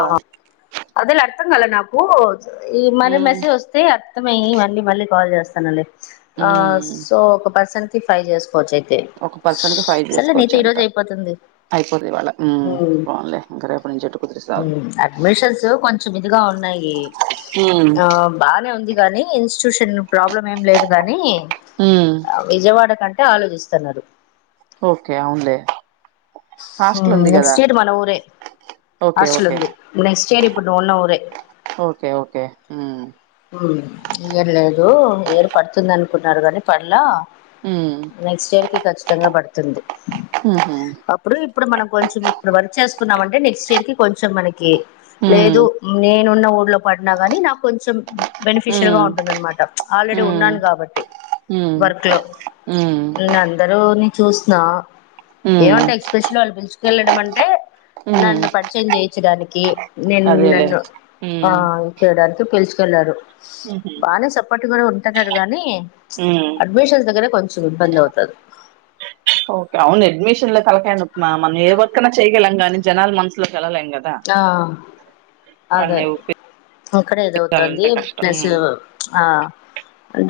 ఆ అది లర్ అర్థం కాల నాకు ఈ మరి ఉమ్ మెసేజ్ వస్తే అర్థమయ్యి మళ్ళీ మళ్ళీ కాల్ చేస్త్ తనలే ఆ ఉమ్ సో ఒక పర్సన్ [unintelligible] ఫ్రై చేస్ ఒక పర్సన్ కు ఫైల్ చేసుకోవచ్చు అంట ఈరోజు అయిపోతుంది అయిపోతదివాళ్ల మ్ పోనీన్లే ఇంక రేపు నుంచి ట్రిప్ [unintelligible] హ్మ్ అడ్మిషన్స్ కొంచం ఇదిగా ఉన్నాయి ఉమ్ ఆ బానే ఉంది గాని ఇన్స్టిట్యూషన్ ప్రాబ్లం ఏం లేదు గాని, ఉమ్ ఆ విజయవాడ కన్ టే ఆలోచిస్తున్నారు ఓకే అవునులే హాస్టల్ హ్మ్ ఉంది కదా నెక్స్ట్ ఇయర్ మన ఊరే ఓకే హాస్టల్ ఓకే ఉంది నెక్స్ట్ చ్చేది ఇపుడు నువ్ఉన్న ఊరే ఓకే ఓకే హ్మ్ హ్మ్ ఈ ఇయర్ లేదు ఇయర్ పడుతుంది అనుకున్నారు కాని పడ్ల ఉమ్ నెక్స్ట్ ఇయర్కి ఖచ్ తంగా పడుతుంది మ్ ఉహు అప్పుడు ఇప్పుడు మనం కొంచెం ఇప్పుడు వర్క్ చేసుకున్నామంటే నెక్స్ట్ ఇయర్కి కొంచెం మనకి లేదు ఉమ్ నేనున్న ఇప్పుడ్లో పడిన కానీ నాకు కొంచెం బెనిఫిషియల్గా ఉమ్ ఉంటుందన్నమాట ప్చ్ ఆల్రెడీ ఉమ్ ఉన్నాను కాబట్టి ఉమ్ వర్క్ లో, ఉమ్ నేనందరూ చూసిన ఉమ్ ఏమంటా ఎక్స్పెషల్ వాళ్ళు పిలుచుకెళ్ళడం అంటే ఉమ్ నన్ను పరిచయం చేయిచ్చడానికి. నేను అదేలే నన్ను ఆ ఉమ్ ఇది చూడాలి తో పిల్చ్ కెల్లారు స్ ఉహు బానే సపోర్ట్ ఇడ కూడా ఉంటున్నారు గానీ ఉమ్ అడ్మిషన్స్ దగ్గర కొంచెం ఇబ్బంది అవుతది ఓకే అవును అడ్మిషన్ లో తలకయా నొప్ మా మనం ఏ వర్కన చెయ్ ఎల్లంగాని జనాల మనుసులో ఆ అదే వాళ్ళని ఇక్కడ ఇదవుతుంది. ఒప్పించాలంటే కష్టం ప్లస్ ఉమ్ ఆ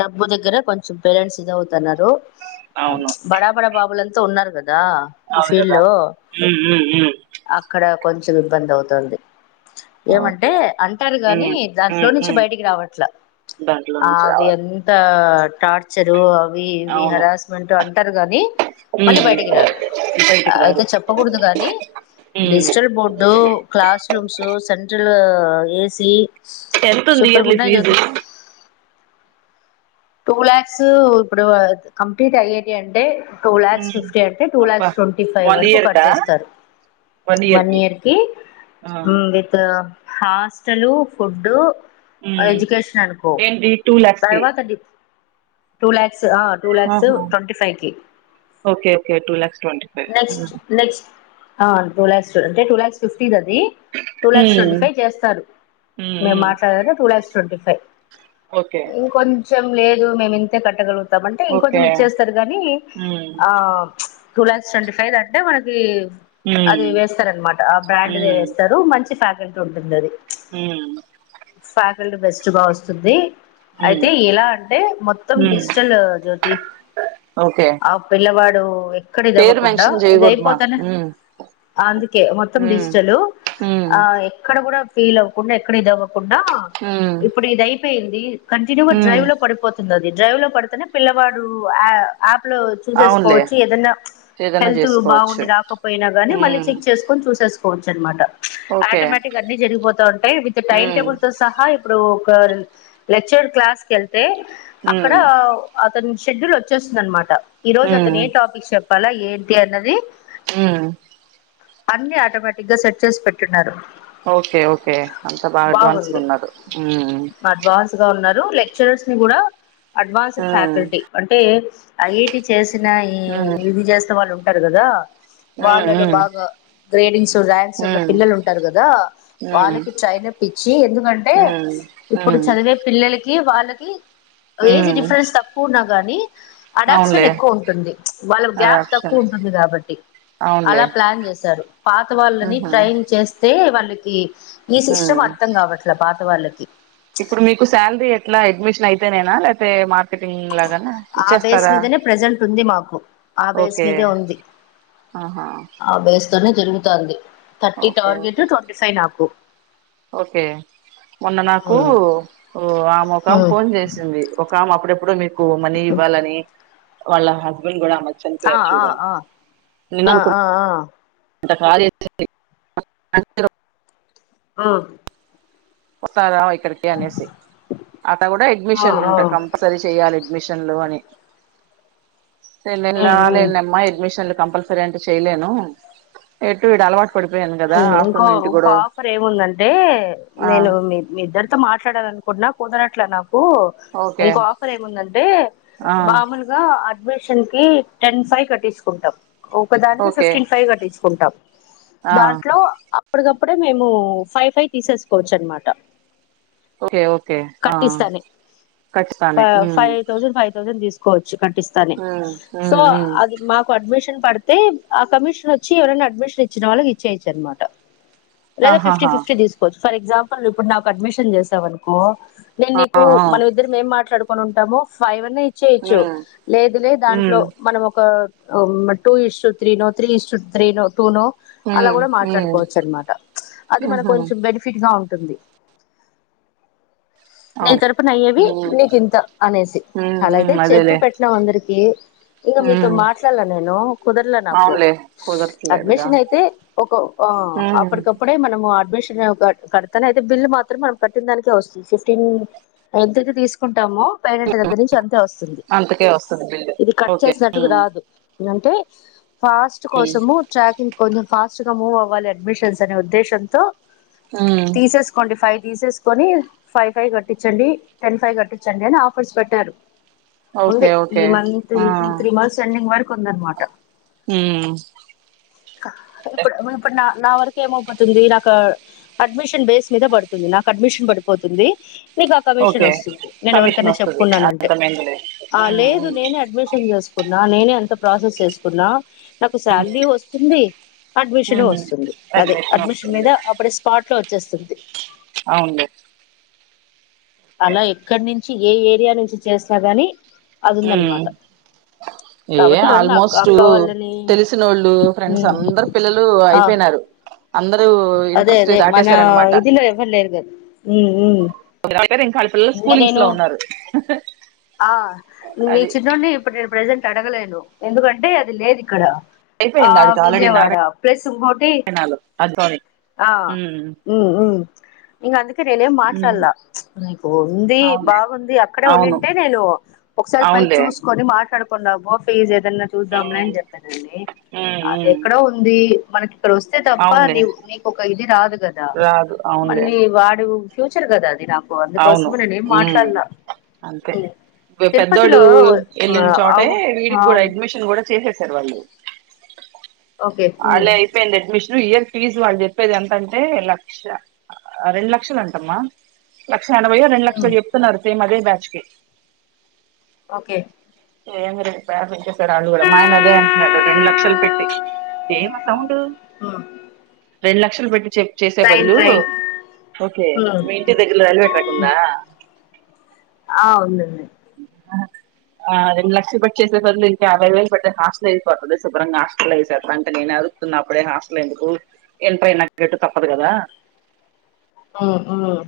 డబ్ బు దగ్గర కొంచెం పేరెంట్స్ ఇదవు తన్నారు అవును ప్చ్ బడా బడా బాబులం తు ఉన్నారు గా దా ఈ అవును ఫీల్డ్ కదా లో ఉమ్ ఉమ్ ఉమ్ అక్కడ కొంచెం ఇబ్బందవుతుంది ఏమంటే ఓకే అంటారు ఉమ్ గాని దాంట్లో ఉమ్ నుంచి ఉమ్ బయటికి రావట్ల. దాంట్లో నుంచి అవి రావాలి ఎంత టార్ చెరువూ వీ ఇవీ అవును హరాస్మెంట్ అంటారు కానీ ఉమ్ మళ్ళీ బయటకి రారు బయటికి అయితే రారు చెప్పకూడదు కాని ఉమ్ డిజిటల్ బోర్డ్ ఇప్పుడు క్లాస్ రూమ్స్ సెంట్రల్ ఆ అ ఏసీ టెన్త్ ఉంది ఇయర్లీ ఫీజు టూ లాక్స్ ఇప్పుడు కంప్లీట్ అయ్యేది అంటె టూ లాక్స్ ఉమ్ ఫిఫ్టీ అంటే టూ అబ్బా లాక్స్ ట్వంటీ ఫైవ్ వన్ వరకు ఇయర్ కా ఖర్చేస్తారు వన్ ఇయర్ కి ఆ ఉమ్ ‌విత్ హాస్టలు ఫుడ్డు ఉమ్ ఏంటి టూ లాక్స్ ది టూలాక్ స్ ఆ టూలాక్స్ ఆహా twenty-five key okay okay two lakhs twenty five ఆ టూలాక్స్ అంటే టూలాక్స్ ఫిఫ్ టీదదీ టూలాక్స్ ఉమ్ ట్వంటీఫైవ్ చేస్తారు. ఉమ్ మేం ఉమ్ మాట్లాడేదదే two lakhs twenty five okay ఇంకొంచ్ ఏం లేదు మేమింతే కట్టగలు తామంటే ఇంకొంచెం ఓకే ఇచ్చేస్తారు గాని ఉమ్ ఆ ప్చ్ టూ లాక్స్ ట్వంటీ ఫైవ్ దంటే మనకి ఉమ్ అది వేస్తారన్నమాట ఆ బ్రాండ్ దే వేస్తారు మంచి ఫ్యా ఎంతుంటుందది హూ వాల్డ్ బెస్ట్ బా వస్తుంది ఊ అయితే ఎలా అంటే మొత్తం డిజిటల్ జ్యోతి ఓకే ఆ పిల వాడు ఎ క్కడ ఇది పేరు అవ్వకుండా మెన్షన్ ఇది చేయకూడదుమా అయిపోతానే హ్మ్ అందుకే మొత్తం హ్మ్ డిజిటలు హ్మ్ ఆ ఎక్కడ గూడా ఫీల్ అవుకుండ ఎక్కడ ఈ దవ కుండా హ్మ్ ఇప్పుడు ఇది అయిపోయింది [inaudible] హ్మ్ డ్రైవ్ లో పడిపోతుంది అది డ్రైవ్ లో పడితేనే పిల్లవాడు ఆ అప్లో అవునులే చూసేసుకోవచ్చు ఏదనా ప్చ్ ఏదైనా హెల్త్ బాగుండి చేసుకోవచ్చు రాకపోయినా గాని మళ్ళీ హ్మ్ చెక్ చేసుకొని చూసేసుకో కోవచ్చన్మాట ఓకే ఆటోమేటిక్గా అన్ని జరిగిపోతా ఉంటాయి విత్ హ్మ్ టిమిటబుల్ తో సహా ఇప్పుడు లెక్చర్ క్లాస్ కెల్ తె అక్కడ హ్మ్ తన షెడ్యూల్ వచ్చేస్తుంది అనమాట ఈ రోజు అతనే హ్మ్ ఏ టాపిక్ చెప్ ప్పలా ఏంటి అన్నది ఊ అన్ని ఆటోమేటిక్ గా సెట్ చేసి పెట్టున్నారు ఓకే ఓకే అంతా బాగా అడ్వాన్స్గా బాగుంది ఉన్నారు [unintelligible] లెక్చరస్ నీ కూడా అడ్వాన్స్డ్ హ్మ్ ఫ్యాకల్టీ అంటే ఐఐటి చేసి న ఈ హ్మ్ ఇది చేసిన వాళ్ళుం టారు గదా వాళ్ళలో హ్మ్ బాగా గ్రేడింగ్స్ ర్యాంక్స్ ఉన్న హ్మ్ పిల్లలు ఉంటారు కదా హ్మ్ వాళ్ళకి ట్రైనప్ ఇచ్చి ఎందుకంటే హ్మ్ ఇప్పుడు హ్మ్ చదివే పిల్లల కీ వాళ్ళ కి ఏజ్ హ్మ్ డిఫరెన్స్ తక్కువున్న గానీ అడాప్షన్ అవునులే ఎక్కువ ఉంటుంది ప్చ్ వాళ్ళ గ్యాప్ అడాప్షన్ తక్కువ ఉంటుంది కాబట్టి అలా అవునులే. ప్లాన్ చేశారు పాత వాళ్ళని హుహు. ట్రైన్ చే స్తే వాళ్ళకి ఈ సిస్టమ్ హ్మ్. అర్థం కావట్లే పా త వాళ్లకి ఇప్పుడు మీకు శాలరీ ఎట్లా అడ్మిషన్ అయితేనేనా లేతే మా ఆ బేస్ మీదనే ప్రెజెంట్ ఉంది మాకు ఆ బేస్ ఓకే మీదే ఉంది ఆహా ఆ బేస్ నే జరుగుతా ఉంది thirty okay target okay twenty five నాకు ఓకే మొన్న నాకు ఒ ఆమే ఒకామే ఫోన్ చేసింది. ఒకామే అప్పుడె ప్పుడో మీర్ కు మనీ ఇవ్వాలని వాళ్ళ హస్బెండ్ కూడ ఆ ఆ నిన్న హా ఆ ఆ అనుకుంట ఆ [unintelligible] ఆహ్ వస్తారా ఇక్కడికి అనేసి అట్ట కూడ ఆ ఎడ్మిషన్లు ఉంటయి కంపల్సరీ చెయాలి ఎడ్మిషన్లు అని నేను ఆ లేల ఆ లేనమ్మా ఎడ్మిషన్లు కంపల్స సరేంటే చెయ్యలేను ఎటు ఈడ అలవాటు పడిపోయాను కదా ఇంకో ఆఫ్టర్నూన్ ఇంటి ఇంకో కూడా ఆఫర్ ఏముందంటే ఆ నేను మీ మీ ఇద్దర్ తో మాట్లాడాలనుకుటున్నా కుదరట్లా నాకు ఓ ఓకే ఇంకో ఆఫర్ ఏముందంటే ఆ మామూలుగా అద్ అడ్మిషన్ కి టెన్ ఫైవ్ కట్టిచుకుంటాం ఒకదానికి ఓకే ఫిఫ్టీన్ ఫైవ్ కట్టించుకుంటాం ఆ దాంట్లో అ అప్పటికప్పుడే మేము ఫైవ్ ఫైవ్ తీసేసుకోవచ్చు అనమాట ఓకే ఓకే ఆ కట్టిస్తానే ఖచ్చితానే ఉమ్ ఫైవ్ థౌసండ్ ఫైవ్ థౌసండ్ తీసు కొ చ్చు కట్టిస్తానే ఉమ్ సో ఉమ్ ఉమ్ అది మాకు అడ్మిషన్ పడితే ఆ కమిషన్ వచ్చి ఎవరైనా అడ్మిషన్ ఇచ్చిన వాళ్ళకి చేయచ్చు అనమాట లేదా ఫిఫ్టీ ఆహాహా ఫిఫ్టీ తీసుకోవచ్ ఫర్ ఎగ్జాంపుల్ ఇప్పుడు నాకు అడ్మిషన్ చేసావ అనుకో నేను ఆ నీకు ఆ మనం ఇద్దరు మేం మాట్లాడుకు ఉంటాము ఫైవ్ ఇచ్చేయచ్చు ఉమ్ లేదు లే దాంట్లో ఉమ్ మనం ఒక హా టూ ఇష్టట్ త్రీ నో త్రీ ఇష్టట్ త్రీ ను టూనో అలా ఉమ్ కూడా ఉమ్ మాట్లాడుకోవచ్చు అనమాట, అది మన ఉహు కొంచెం బెనిఫిట్ గా ఉ కుంది నీ అవును తరపున అయ్యేవి నీకు ఉమ్ ఇంత అనేసి, ఉమ్ అలాయితే ఉమ్ చెప్పి అదేలే పెట్టినాం అందరికి, ఇంకా మీతో ఉమ్ మాట్లాడలే నేను కుదరలే నాకు, అవునులే కుదరట్లేదుగా అడ్మిషన్ అయితే ఒక ఆ ఉమ్ అప్పటికప్పుడే మనము అడ్మిషన్ నా ఒక కడతానే అయితే బిల్ మాత్రం మనం కట్టి దానికే వస్సుంసిస్ తిమ్ అద్దెకు తీసికు టము పేడింటి దగ్గర నుంచి అంత వస్సుంది. అంతకే వస్తది బిల్లు ఇది కట్ ఓకే చేసినట్టుగు ఉమ్ రాదు. నన్ టే ఫాస్ట్ ఉమ్ కోసము ట్రాకింగ్ కొంజం ఫాస్ సుగము వాల్ అడ్మిషన్స్ అనే ఉద్దేశంతో ఉమ్ తీసేసుకోండి ఫై తీసేసుకొని ఫైవ్ ఫైవ్ కట్టించండి, టెన్ ఫైవ్ కట్టించండి అని ఆఫర్స్ పెట్టారు. ఉంది, ఓకే ఈ ఓకే మంత్ ఆ ఈ టూ త్రీ మంత్స్ ఎండింగ్ వర్ కుందన్ మాట ఉమ్ క ఇప్పుడ్ ఇప్పుడు నా నా వరకు ఏమౌపోతుంది నాకా, అడ్మిషన్ బేస్ మీద బడుతుంది నాకు అడ్మిషన్ పడ్ పోతుంది నీకొక కమిషన్ ఓకే వస్సుంది, నేను కమిషన్ ఎవరికైనా వస్తుంది చెప్పుకున్నానంటే, అర్థమైందిలే ఆ ఉమ్, లేదు నేనే అడ్మిషన్ చేసుకున్ ఆ నేనే అంత ప్రాసెస్ చేసుకున్నా నాకు ఉమ్, శాలరీ వస్తుంది, అడ్మిషను ఉమ్, వస్తుంది అదే అడ్మిషన్ మీద అప్పుడే స్పాట్ లో చేస్స్ ద్ది. అ ఉండు అలా ఎక్కడ్ నించి ఏ ఏరియా నుంచి చేస్సాగాని హు, ఏ కాబట్టి ఎవరైనా అక్క ఆల్మోస్టూ అక్క వాళ్ళని తెల్సినోళ్ళు, ఫ్రెండ్స్ ఉమ్ అందరూ పిల్లలూ ఆ అయిపెయ్ నారు. అదే అదే మన ఇదిలొ ఎవ్వర్ లేరుగద హు‌హు పేరు ఇంకా పిల్లలు స్కూలింగ్స్ లో ఉన్నారు. ఆ మి అది చిన్నోడ్ని ఇప్పుర్ నే ప్రజెంట్ అడగలేను ఎందుకంటే అది లేదు ఇక్కడ ఆ అయిపోయింది ఆడికి ఆల్రెడీ విజయవాడ ప్లస్ ఇంగోటి, నారాయణలో అది ఆ ఉమ్, మ్ మ్ ఇంగ అందుకే నేనేమ్ ఉమ్, మాట్లాలాల్ల ఉంది అవునులే బాగుంది అక్కడే ఉండిం అవును టే నేను ఒకసారి పై అవునులే చూసుక్కొని మాట్లాడ్ కున్నము ఫీజ్ ఎ దన్నా చూద్దాంలే ఉమ్, అని చెప్పానండి, ఉమ్, ఉమ్, అదెక్కడో ఉంది. మనకి తెరిస్తే తప్ప అవునులే నీవ్ నీకు ఒక ఇది రాదు కదా, రాదు అవునులే మళ్ళీ వాడు ఫ్యూచర్ కద అది రా అందుకోసమె నేనేం మాట్లాడలా అంతె ఉమ్ పెద్దోడు తిరుపతిలో ఆ ఎళ్ళిన చోటే అవు వీడికి కూడా అవు అడ్మిషన్ కూడ చేసేసారు వాళ్ళు ఓకే ఉమ్ అలా అయిపోయింది అడ్మిషన్ ఇ ఇయర్ ఫీజు వాళ్ళు చెప్పేది ఎంతంటే లక్ష రెండు లక్షల్ అంటమ్మా క్ష ఎనభై ఒ రెండు లక్షలొ ఉమ్ చెప్తున్నారు సేమ్ అదే బాచ్కి ఓకే ఏమి లేద్ వాళ్ళు కుడా మా ఆయన అదే అంటున్నాడు రెండు లక్షలు పెట్టి, ఏం సౌండు ఉమ్ రెండు లక్షలు పెట్టి చెక్ చేసే ట్రైన్ బదులు ట్రైన్ ఓకే ఉమ్ మీ ఇంటి దగ్గర రైల్వే ట్రాక్ ఉందా ఆ ఉందండి అ రెండు లక్షల్ పట్టి చేసే బదులు, ఇంకా యాభై వేలు పడితే హాస్టల్ అయిపోతుంది, శుభ్రంగా హాస్టల్ వేసేస్తా అంటే నేను అరుత్తున్న అప్పుడే హాస్టల్ ఎందుకు ఎంతైనా [unintelligible] తప్పదు కదా మ్ మ్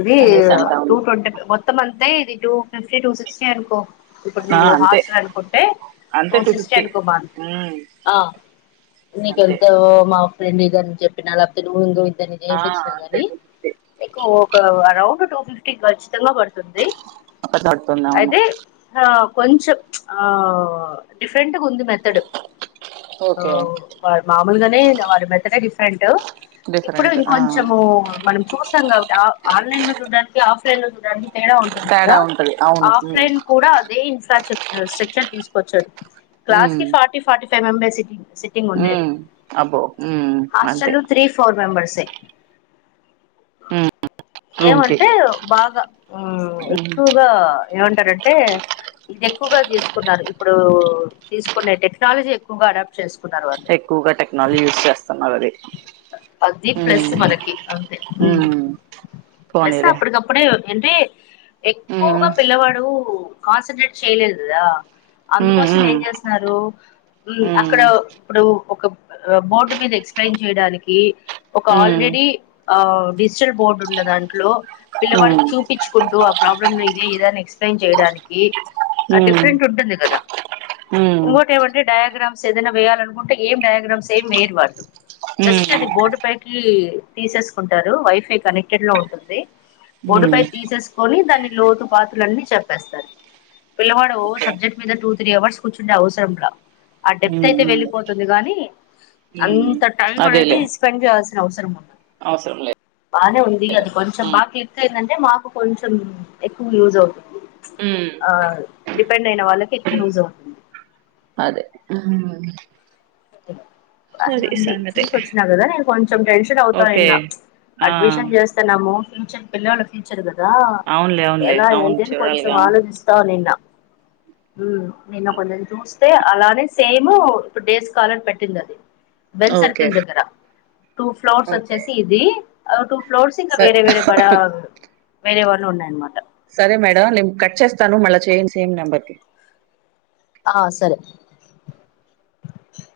ఇది అనేసి అంటా టూ ఉన్నా ట్వంట్ మొత్తం అంతే ఇది టు ఫిఫ్టీ టూ సిక్స్టీ అనుకో, ఇప్పుడు ఆ నువ్వు అంతే హాస్టల్ అనుకుంటే టూ అంతే సిక్స్టీ ఫిఫ్టీ అనుకో మ ఉమ్ అంతే [unintelligible] చెప్పినా గా [inaudible] ఆ నేర్పిచ్చినా అంతే కాని టూ ఫిఫ్టీ ఫిఫ్టీ గర్ల్స్ సిద్ధంగా పడుతుంది పడుతుంది అవును అయితే ఆ కొంచెం ఆ డిఫరెంట్ ఉంది మెథడ్ ఓకే ఆ మాములుగానే వారి మెథడే డిఫరెంట్ డిఫరెంట్ ఆ ఇంకొంచెము మనం చూస్తాం కాబట్టి ఆ ఆన్లైన్ లో చూడడానికి ఆఫ్లైన్ లో చూడాలని తేడా ఉంటుంది కదా తేడా ఉంటది అవును ఉమ్ ఆఫ్లైన్ కూడా అదే ఇన్స్ స్ట స్ట్రక్చర్ తీసుకొచ్చాడు క్లాస్ ఉమ్ కి ఫార్టీ ఫార్టీ ఫంబాసిటీ సిట్టింగ్ ఉండేది ఉమ్ అబ్బో ఉమ్ అంతే హాస్టల్ త్రీ ఫోర్ మెంబర్స్ తె ఉమ్ రూమ్ కి ఏమంటే బాగా మ్ ఉమ్ ఎక్కువగా ఏమం అంటే ఇది ఎక్కువగా తీసుకున్నారు, ఇప్పుడూ తీసుకునే టెక్నాలజీ ఎక్కువగా అడాప్ట్ చేసు ఎక్కువగా టెక్నాలజీ యూజ్ చేస్తున్నారు అది అది ప్లస్ ఉమ్ మనకి అంతే ఉమ్ ప్లస్ పోనీలే అప్పుడికప్పుడే అంటే ఉమ్ ఎక్కువగా పిల్లవాడు కాన్సెంట్రేట్ చేయలేదు గదా ఉమ్ అందుకోసం ఏం ఉమ్ చేస్తారు మ్ అక్కడ ఉమ్ ఇప్పుడు ఒక బోర్డు మీద ఎక్స్ప్లెయిన్ చేయడానికి ఒక ఆల్రెడీ ఆ డిజిటల్ బోర్డు ఉన్న దాంట్లో ఉమ్ ఉమ్ పిల్లవాడికి చూపించుకుంటూ ప్రాబ్లమ్ ఇదే ఇదని ఎక్స్ప్లెయిన్ చేయడానికి ఆ ఉమ్ డిఫరెంట్ ఉంటుంది కదా ఉమ్ ఇంకోటి ఏమంటే డయాగ్రామ్స్ ఏదైనా వేయాలనుకుంటే ఏం డయాగ్రామ్స్ ఏం వేరు వాళ్ళు ఉమ్ జస్ట్ అది బోర్డు పైకి తీసేసుకుంటారు వైఫై కనెక్టెడ్ లో ఉంటుంది బోర్డు ఉమ్ పై తీసేసుకొని దాన్ని లోటు పాటులు అన్నీ చెప్పేస్తారు పిల్లవాడు ఓ ఓకే సబ్జెక్ట్ మీద టూ త్రీ అవర్స్ కూర్చుండె అవసరంలా ఆ డెప్త్ ఉమ్ అయితే ఉమ్ వెళ్ళిపోతుంది గాని అన్ ఉమ్ త టైం అది అదేలే ఇస్ ఇయాల్సిన అవసరము ఉండదు అవసరం లే బానే ఉంది అది కొంచెం బాగా క్లిక్ అయిందంటే మాకు కొంచెం ఎక్కువ యూజ్ అవుతుంది ఉమ్ ఆ డిపెండ్ అయిన వాళ్ళకి ఎక్కువ యూజ్ అవుతుంది అదే ఉమ్ బానే అది ఉంది సంగతి చూసి వచ్చిన కదా నేను కొంచెం టెన్షన్ అవుతా ఓకే నిన్న ఆ అడ్మిషన్ చేస్తన్నాము ఫ్యూచర్ పిల్లోడి ఫ్యూచర్ కదా అవునులే లా అవునులే ఎలా అవును ఏంటి అని కొంచెం చూడాలిగా ఆలోచిస్తా నిన్నా ఊ నిన్న కొందరిని చూస్ అదే అలానే సేమూ ఇప్పుడు డేస్ కాలర్ పెట్టింది అది బెన్ ఓకే సర్కిల్ దగ్గరా టూ ఫ్లోర్స్ ఓకే వచ్చేసి ఇది ఆ టు ఫ్లోర్స్ ఇక స వెరే వెరే బడా వేరే వాళ్ళు ఉన్నాయన్నమాట సరే మేడం నేను కట్ చేస్తాను మళ్ళా చేయండి సేమ్ నెంబర్కి ఆ సరే